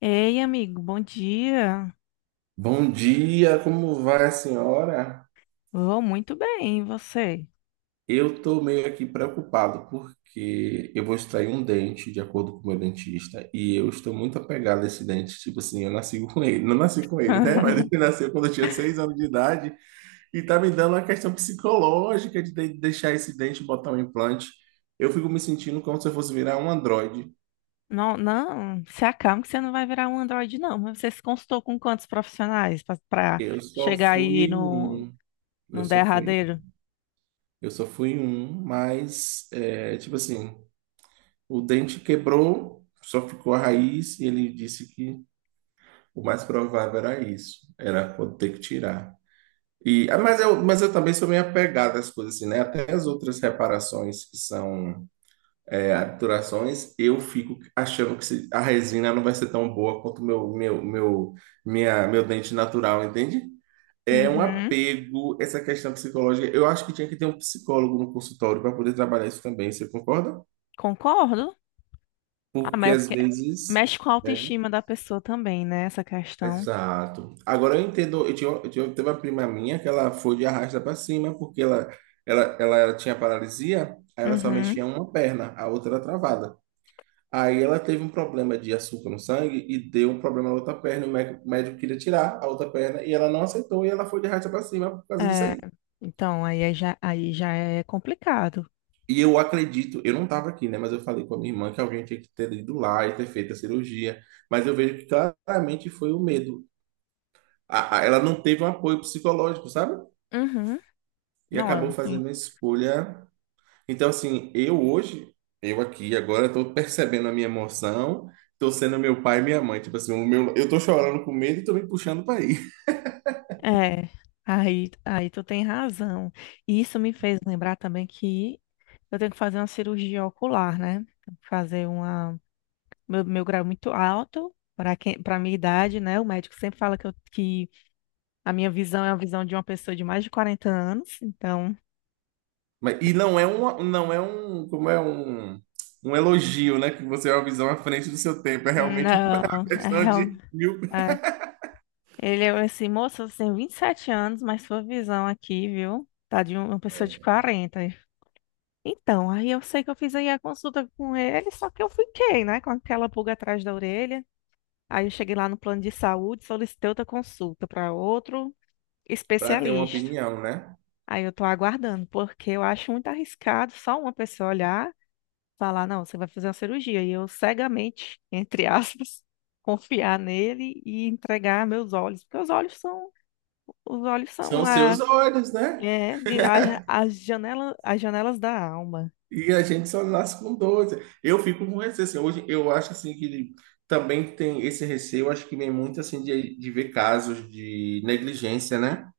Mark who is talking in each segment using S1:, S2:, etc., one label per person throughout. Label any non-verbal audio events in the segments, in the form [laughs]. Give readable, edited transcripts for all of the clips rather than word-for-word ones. S1: Ei, amigo, bom dia.
S2: Bom dia, como vai a senhora?
S1: Vou muito bem, e você?
S2: Eu tô meio aqui preocupado porque eu vou extrair um dente, de acordo com o meu dentista, e eu estou muito apegado a esse dente. Tipo assim, eu nasci com ele, não nasci com ele, né? Mas ele
S1: [laughs]
S2: nasceu quando eu tinha 6 anos de idade e tá me dando uma questão psicológica de deixar esse dente e botar um implante. Eu fico me sentindo como se eu fosse virar um androide.
S1: Não, não, se acalma que você não vai virar um androide, não. Mas você se consultou com quantos profissionais para
S2: Eu só
S1: chegar
S2: fui
S1: aí
S2: em
S1: no,
S2: um, eu
S1: num
S2: só fui,
S1: derradeiro?
S2: eu só fui em um, mas é, tipo assim. O dente quebrou, só ficou a raiz, e ele disse que o mais provável era isso, era ter que tirar. E, ah, mas, mas eu também sou meio apegado às coisas assim, né? Até as outras reparações que são obturações, eu fico achando que a resina não vai ser tão boa quanto o meu dente natural, entende? É um
S1: Uhum,
S2: apego, essa questão psicológica. Eu acho que tinha que ter um psicólogo no consultório para poder trabalhar isso também, você concorda?
S1: concordo. Ah,
S2: Porque
S1: mas é
S2: às
S1: porque
S2: vezes.
S1: mexe com a
S2: Né?
S1: autoestima da pessoa também, né? Essa questão.
S2: Exato. Agora eu entendo, teve uma prima minha que ela foi de arrasta para cima, porque ela tinha paralisia, aí ela só
S1: Uhum,
S2: mexia uma perna, a outra era travada. Aí ela teve um problema de açúcar no sangue e deu um problema na outra perna, e o médico queria tirar a outra perna e ela não aceitou e ela foi de arrasta para cima por causa disso
S1: é,
S2: aí.
S1: então, aí já é complicado.
S2: E eu acredito, eu não estava aqui, né, mas eu falei com a minha irmã que alguém tinha que ter ido lá e ter feito a cirurgia, mas eu vejo que claramente foi o medo. Ela não teve um apoio psicológico, sabe?
S1: Uhum,
S2: E
S1: não,
S2: acabou
S1: é.
S2: fazendo a escolha. Então, assim, eu hoje, eu aqui agora, estou percebendo a minha emoção, estou sendo meu pai e minha mãe. Tipo assim, eu estou chorando com medo e estou me puxando para ir. [laughs]
S1: É, aí tu tem razão. E isso me fez lembrar também que eu tenho que fazer uma cirurgia ocular, né? Tenho que fazer uma. Meu grau é muito alto para minha idade, né? O médico sempre fala que a minha visão é a visão de uma pessoa de mais de 40 anos. Então,
S2: Mas, e não é uma, não é um, como é um, um elogio, né? Que você é uma visão à frente do seu tempo. É realmente [laughs] uma
S1: não, [laughs] é,
S2: questão de mil.
S1: é. Ele é assim, moça, você tem 27 anos, mas sua visão aqui, viu? Tá de uma pessoa de
S2: [laughs]
S1: 40. Então, aí eu sei que eu fiz aí a consulta com ele, só que eu fiquei, né, com aquela pulga atrás da orelha. Aí eu cheguei lá no plano de saúde, solicitei outra consulta para outro
S2: Para ter uma
S1: especialista.
S2: opinião, né?
S1: Aí eu tô aguardando, porque eu acho muito arriscado só uma pessoa olhar, falar, não, você vai fazer uma cirurgia, e eu cegamente, entre aspas, [laughs] confiar nele e entregar meus olhos, porque os olhos são
S2: São
S1: a,
S2: seus olhos, né?
S1: é, de- a, ja- as janela, as janelas da alma.
S2: E a gente só nasce com 12. Eu fico com receio, assim, hoje eu acho assim que também tem esse receio, acho que vem muito assim de ver casos de negligência, né?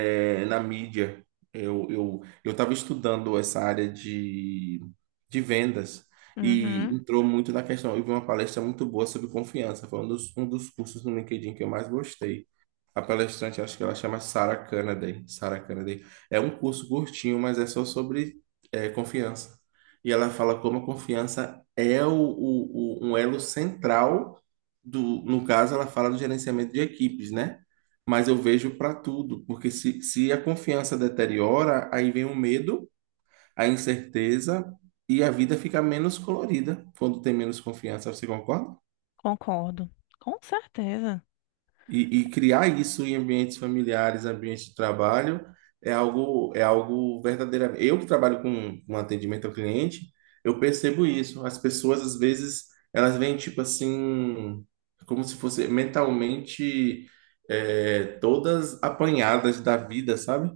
S2: É, na mídia. Eu estava estudando essa área de vendas e
S1: Uhum.
S2: entrou muito na questão. Eu vi uma palestra muito boa sobre confiança, foi um dos cursos no LinkedIn que eu mais gostei. A palestrante, acho que ela chama Sarah Canaday. Sarah Canaday. É um curso curtinho, mas é só sobre confiança. E ela fala como a confiança é um elo central do, no caso, ela fala do gerenciamento de equipes, né? Mas eu vejo para tudo, porque se a confiança deteriora, aí vem o medo, a incerteza e a vida fica menos colorida quando tem menos confiança. Você concorda?
S1: Concordo. Com certeza.
S2: E criar isso em ambientes familiares, ambientes de trabalho, é algo verdadeiro. Eu que trabalho com atendimento ao cliente, eu percebo isso. As pessoas, às vezes, elas vêm, tipo assim, como se fosse mentalmente, é, todas apanhadas da vida, sabe?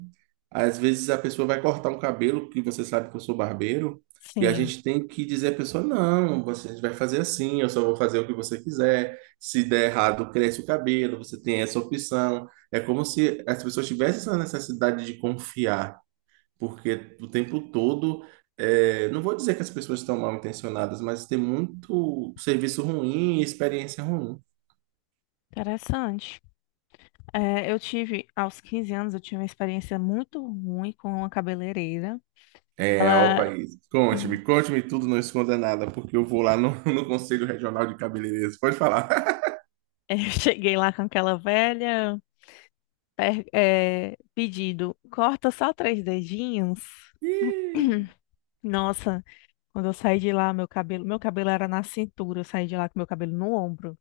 S2: Às vezes a pessoa vai cortar um cabelo, que você sabe que eu sou barbeiro, e a
S1: Sim,
S2: gente tem que dizer à pessoa, não, você vai fazer assim, eu só vou fazer o que você quiser. Se der errado, cresce o cabelo, você tem essa opção. É como se as pessoas tivessem essa necessidade de confiar, porque o tempo todo, é, não vou dizer que as pessoas estão mal intencionadas, mas tem muito serviço ruim e experiência ruim.
S1: interessante. É, eu tive, aos 15 anos, eu tive uma experiência muito ruim com uma cabeleireira.
S2: É, ó,
S1: Ela,
S2: país.
S1: hum,
S2: Conte-me, conte-me tudo, não esconda nada, porque eu vou lá no, [laughs] no Conselho Regional de Cabeleireiros. Pode falar.
S1: [laughs] eu cheguei lá com aquela velha, pedido, corta só três dedinhos.
S2: [laughs] Ih,
S1: [clears throat] Nossa, quando eu saí de lá, meu cabelo era na cintura, eu saí de lá com meu cabelo no ombro.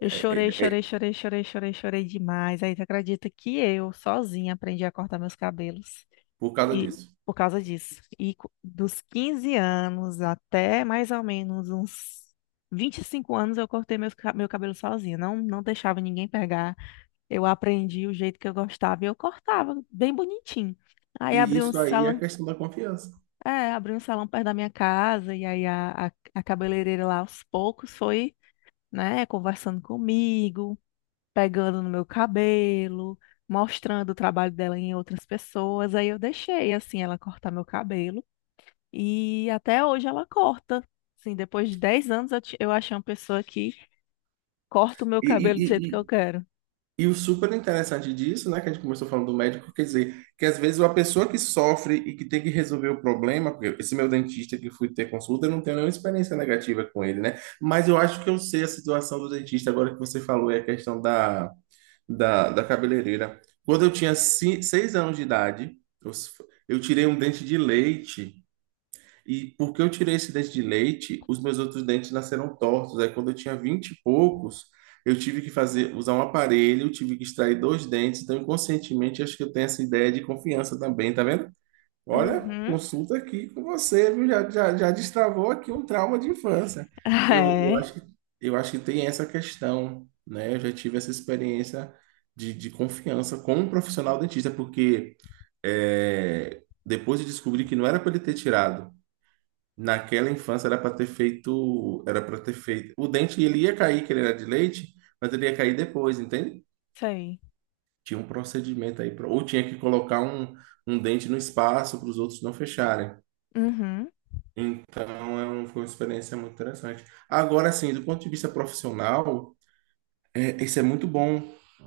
S1: Eu
S2: é,
S1: chorei,
S2: é,
S1: chorei,
S2: é,
S1: chorei, chorei, chorei, chorei demais. Aí tu acredita que eu, sozinha, aprendi a cortar meus cabelos.
S2: por causa
S1: E
S2: disso.
S1: por causa disso. E dos 15 anos até mais ou menos uns 25 anos eu cortei meu cabelo sozinha. Não, não deixava ninguém pegar. Eu aprendi o jeito que eu gostava e eu cortava bem bonitinho. Aí
S2: E isso aí é a questão da confiança.
S1: abri um salão perto da minha casa e aí a cabeleireira lá aos poucos foi, né, conversando comigo, pegando no meu cabelo. Mostrando o trabalho dela em outras pessoas, aí eu deixei assim ela cortar meu cabelo. E até hoje ela corta. Assim, depois de 10 anos eu achei uma pessoa que corta o meu
S2: E,
S1: cabelo do jeito que eu
S2: e,
S1: quero.
S2: E o super interessante disso, né, que a gente começou falando do médico, quer dizer, que às vezes a pessoa que sofre e que tem que resolver o problema, porque esse meu dentista que fui ter consulta, eu não tenho nenhuma experiência negativa com ele, né? Mas eu acho que eu sei a situação do dentista, agora que você falou, é a questão da cabeleireira. Quando eu tinha 6 anos de idade, eu, s- eu tirei um dente de leite e porque eu tirei esse dente de leite, os meus outros dentes nasceram tortos. Aí quando eu tinha 20 e poucos, eu tive que fazer, usar um aparelho, tive que extrair dois dentes. Então, inconscientemente, acho que eu tenho essa ideia de confiança também, tá vendo? Olha,
S1: Uhum. [laughs]
S2: consulta aqui com você, viu? Já destravou aqui um trauma de infância. Eu, eu
S1: É,
S2: acho que, eu acho que tem essa questão, né? Eu já tive essa experiência de confiança com um profissional dentista, porque é, depois de descobrir que não era para ele ter tirado. Naquela infância era para ter feito, era para ter feito. O dente ele ia cair, que ele era de leite, mas ele ia cair depois, entende?
S1: isso aí.
S2: Tinha um procedimento aí, ou tinha que colocar um dente no espaço para os outros não fecharem.
S1: Uhum.
S2: Então é foi uma experiência muito interessante. Agora sim, do ponto de vista profissional, é, isso é muito bom.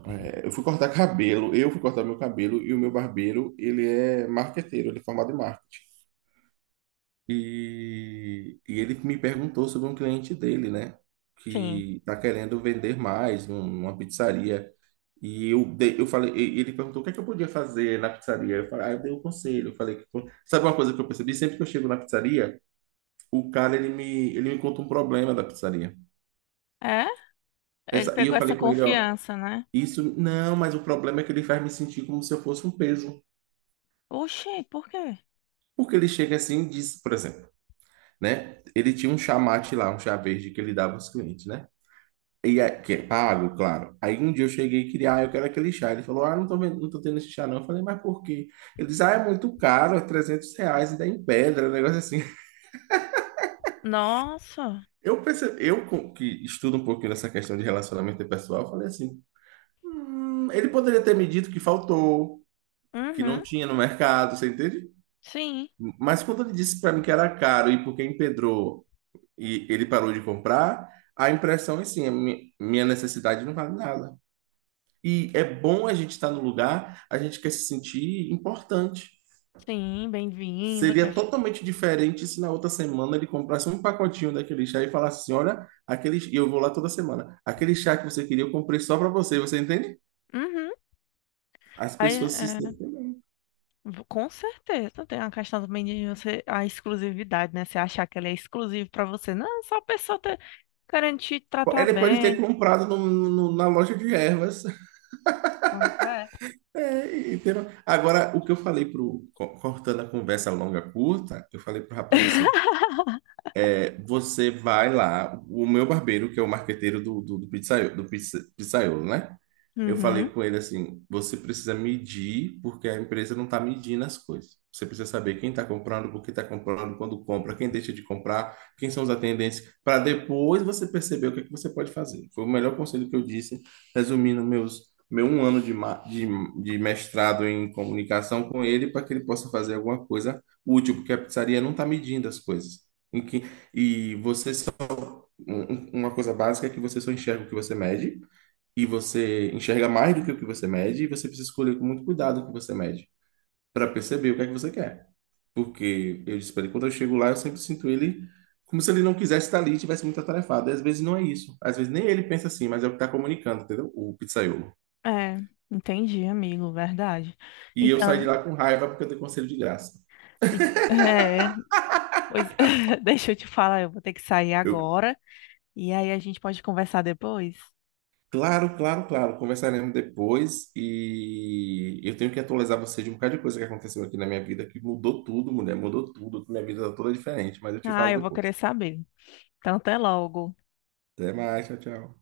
S2: É, eu fui cortar meu cabelo e o meu barbeiro, ele é marqueteiro, ele é formado em marketing. E ele me perguntou sobre um cliente dele, né?
S1: Sim.
S2: Que tá querendo vender mais numa pizzaria. Eu falei, e ele perguntou o que é que eu podia fazer na pizzaria. Eu falei, ah, eu dei um conselho. Eu falei, que sabe uma coisa que eu percebi? Sempre que eu chego na pizzaria, o cara ele me conta um problema da pizzaria.
S1: É? Ele
S2: Essa, e eu
S1: pegou essa
S2: falei com ele, ó,
S1: confiança, né?
S2: isso não, mas o problema é que ele faz me sentir como se eu fosse um peso.
S1: Oxi, por quê?
S2: Porque ele chega assim e diz, por exemplo, né? Ele tinha um chamate lá, um chá verde que ele dava aos clientes, né? E é, que é pago, claro. Aí um dia eu cheguei e queria, ah, eu quero aquele chá. Ele falou, ah, não tô tendo esse chá não. Eu falei, mas por quê? Ele disse, ah, é muito caro, é R$ 300, ainda é em pedra, um negócio assim. [laughs]
S1: Nossa.
S2: Eu percebi, que estudo um pouquinho nessa questão de relacionamento pessoal, eu falei assim, ele poderia ter me dito que faltou, que não
S1: Uhum.
S2: tinha no mercado, você entende?
S1: Sim.
S2: Mas quando ele disse para mim que era caro e porque empedrou e ele parou de comprar, a impressão é assim, a minha necessidade não vale nada. E é bom a gente estar no lugar, a gente quer se sentir importante.
S1: Sim, bem-vindo.
S2: Seria totalmente diferente se na outra semana ele comprasse um pacotinho daquele chá e falasse assim: olha, aquele... e eu vou lá toda semana. Aquele chá que você queria, eu comprei só para você, você entende?
S1: Uhum.
S2: As
S1: Aí,
S2: pessoas se
S1: é,
S2: sentem.
S1: com certeza tem uma questão também de você, a exclusividade, né? Você achar que ele é exclusivo pra você. Não, é só a pessoa ter, garantir te tratar
S2: Ele pode ter
S1: bem.
S2: comprado na loja de ervas. [laughs]
S1: Pois é.
S2: É, entendeu? Agora, o que eu falei pro. Cortando a conversa longa curta, eu falei pro rapaz assim. É, você vai lá, o meu barbeiro, que é o marqueteiro pizzaiolo, pizzaiolo, né? Eu falei
S1: Uhum.
S2: com ele assim: você precisa medir, porque a empresa não está medindo as coisas. Você precisa saber quem está comprando, por que está comprando, quando compra, quem deixa de comprar, quem são os atendentes, para depois você perceber o que é que você pode fazer. Foi o melhor conselho que eu disse, resumindo meu um ano de mestrado em comunicação com ele, para que ele possa fazer alguma coisa útil, porque a pizzaria não está medindo as coisas. E você, um, uma coisa básica é que você só enxerga o que você mede, e você enxerga mais do que o que você mede, e você precisa escolher com muito cuidado o que você mede, para perceber o que é que você quer. Porque eu disse para ele, quando eu chego lá, eu sempre sinto ele como se ele não quisesse estar ali e tivesse muito atarefado. E às vezes não é isso. Às vezes nem ele pensa assim, mas é o que está comunicando, entendeu? O pizzaiolo.
S1: É, entendi, amigo, verdade.
S2: E eu saí de
S1: Então,
S2: lá com raiva porque eu dei conselho de graça.
S1: e- é, pois [laughs] deixa eu te falar, eu vou ter que sair
S2: Eu,
S1: agora e aí a gente pode conversar depois.
S2: Claro, claro, claro. Conversaremos depois e eu tenho que atualizar você de um bocado de coisa que aconteceu aqui na minha vida, que mudou tudo, mulher, mudou tudo. Minha vida tá toda diferente, mas eu te
S1: Ah,
S2: falo
S1: eu vou
S2: depois.
S1: querer saber. Então, até logo.
S2: Até mais, tchau, tchau.